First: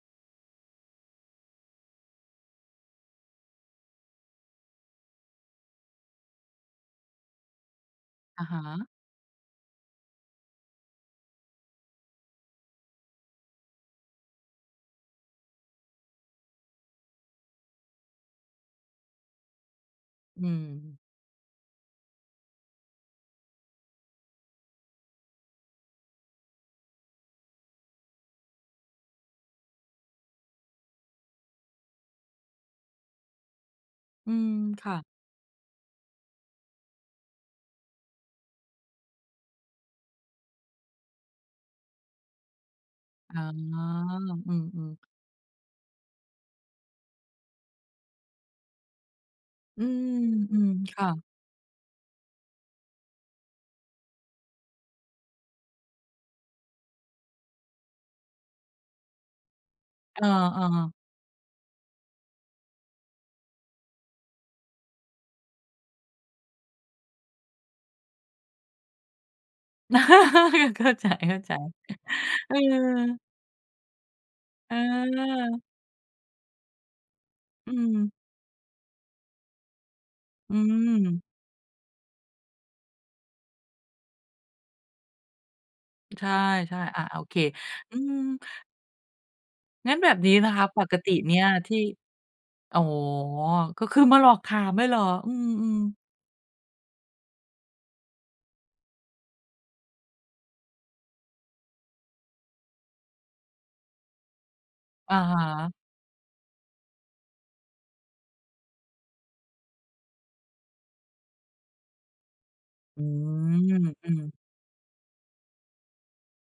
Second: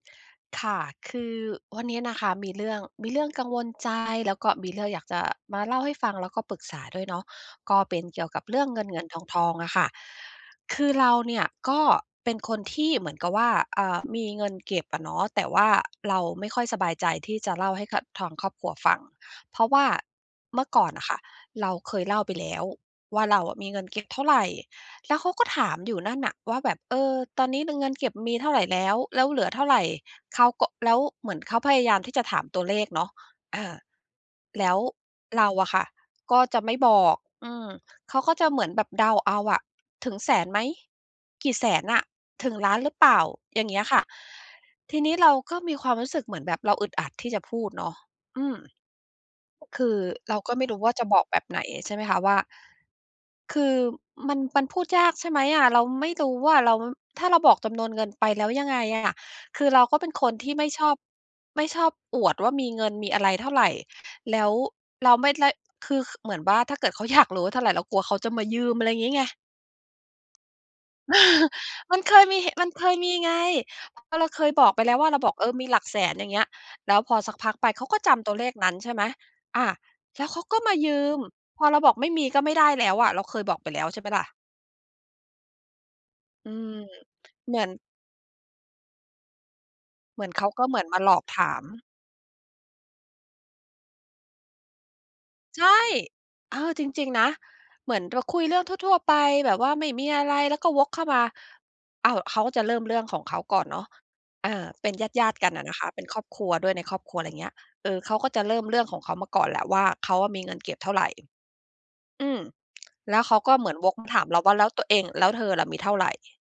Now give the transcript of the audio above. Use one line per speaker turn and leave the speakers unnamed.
ค่ะ คือวันเนี้ยนะคะ มีเรื่อง มีเรื่องกังวลใจ แล้วก็มีเรื่องอยากจะมาเล่าให้ฟัง แล้วก็ปรึกษาด้วยเนาะ ก็เป็นเกี่ยวก
อ
ับ
ะ
เ
ฮ
รื่องเ
ะ
งิน ๆ ทอง ๆ อะค่ะ คือเราเนี่ยก็เป็นคนที่เหมือนกับว่า อ่า มีเงินเก็บอะเนาะ แต่ว่าเราไม่ค่อยสบายใจที่จะเล่าให้กับทางครอบครัวฟัง เพราะว่า
อื
เมื่อก่อ
ม
นน่ะค่ะ เราเคยเล่าไปแล้วว่า เราอะมีเงินเก็บเท่าไร แล้วเขาก็ถามอยู่นั่นน่ะว่า แบบ เออ ตอนนี้ในเงินเก็บมีเท่าไรแล้ว แล้วเหลือเท่าไร? เขาก็ แล้วเหมือนเขาพยายาม ที่จะถามตัวเลขเนาะ อา
อืม
แล้ว
ค่ะ
เราอะค่ะ ก็จะไม่บอก อืม เขาก็จะเหมือนแบบเดาเอาอะ ถึงแสนไหม กี่แสนอะ ถึงล้านหรือเปล่า?
อ๋อ
อย่างเงี้ยค่ะ
อืม
ท
ๆ
ีนี้เราก็มีความรู้สึกเหมือนแบบ เราอึดอัดที่จะพูดเนาะ อืม ค
อื
ือ
ม
เราก็
อื
ไม่
ม
รู้ว่
ค
า จะ
่
บ
ะ
อกแบบไหน ใช่ไหมคะ ว่า คือมัน มันพูดยาก ใช่ไหมอะ เราไม่รู้ว่าเรา ถ้าเราบอกจำนวนเงินไปแล้ว ยังไงอะ คือเราก็เป็น
เอ
ค
อ
นที่ไม่ชอ
ๆ
บ ไม่ชอบอวดว่า มีเงิน มีอะไรเท่าไร แล้วเราไม่ได้ คือเหมือนว่า ถ้าเกิดเขาอยากรู้ว่าเท่าไร เรากลัวเขาจะมายืม อะไรงี้ไง
เข้าใจ เข้าใจ
มันเคยมี
เอ
มันเคยมี
อ
ไง ก็เราเคยบอกไปแล้ว ว่าเราบอก เออ
เออ
มีหลักแสน อย่างเงี้ย แล้วพอสักพักไป
อื
เขาก็จ
ม
ำตัวเลขนั้น ใช่ไหม อา แล้วเขา
อื
ก็มายืม
ม
พอเราบอกไม่มี ก็ไม่ได้แล้วอะ เราเคยบอกไปแล้ว ใช่เปล่าล่ะ
ใช่
อืม
ใช่ อา โอเค
เหมือน
อืม งั้นแบบ
เหมื
นี
อน
้
เข
น
า
ะค
ก็
ะ
เหม
ป
ือน
ก
มา
ต
หล
ิ
อก
เนี่
ถ
ย
าม
ที่ อ๋อ ก็คือมาหลอกถามเลยเหรอ? อื
ใช
ม
่
ๆ
เออ จริง ๆ นะ เหมือนเราคุยเรื่องทั่ว ๆ ไป แบบว่าไม่มีอะไร แล้วก็วกเข้ามา อ้าว เขาจะเริ่มเรื่องของเขาก่อนเนาะ อา เป็น
อะ
ญา
ฮ
ติ ๆ กันน่ะ
ะ
นะคะ เป็นครอบครัวด้วย ในครอบครัว อะไรอย่างเงี้ย เออ เขาก็จะเริ่มเรื่องของเขามาก่อนแหละว่า เขาอะมีเงินเก็บเท่าไร อืม
อื
แล้วเขาก็เหมือน
ม
วกม
อ
า
ื
ถาม
อ
เราว่า แล้วตัวเอง "แล้วเธอล่ะมีเท่าไร?"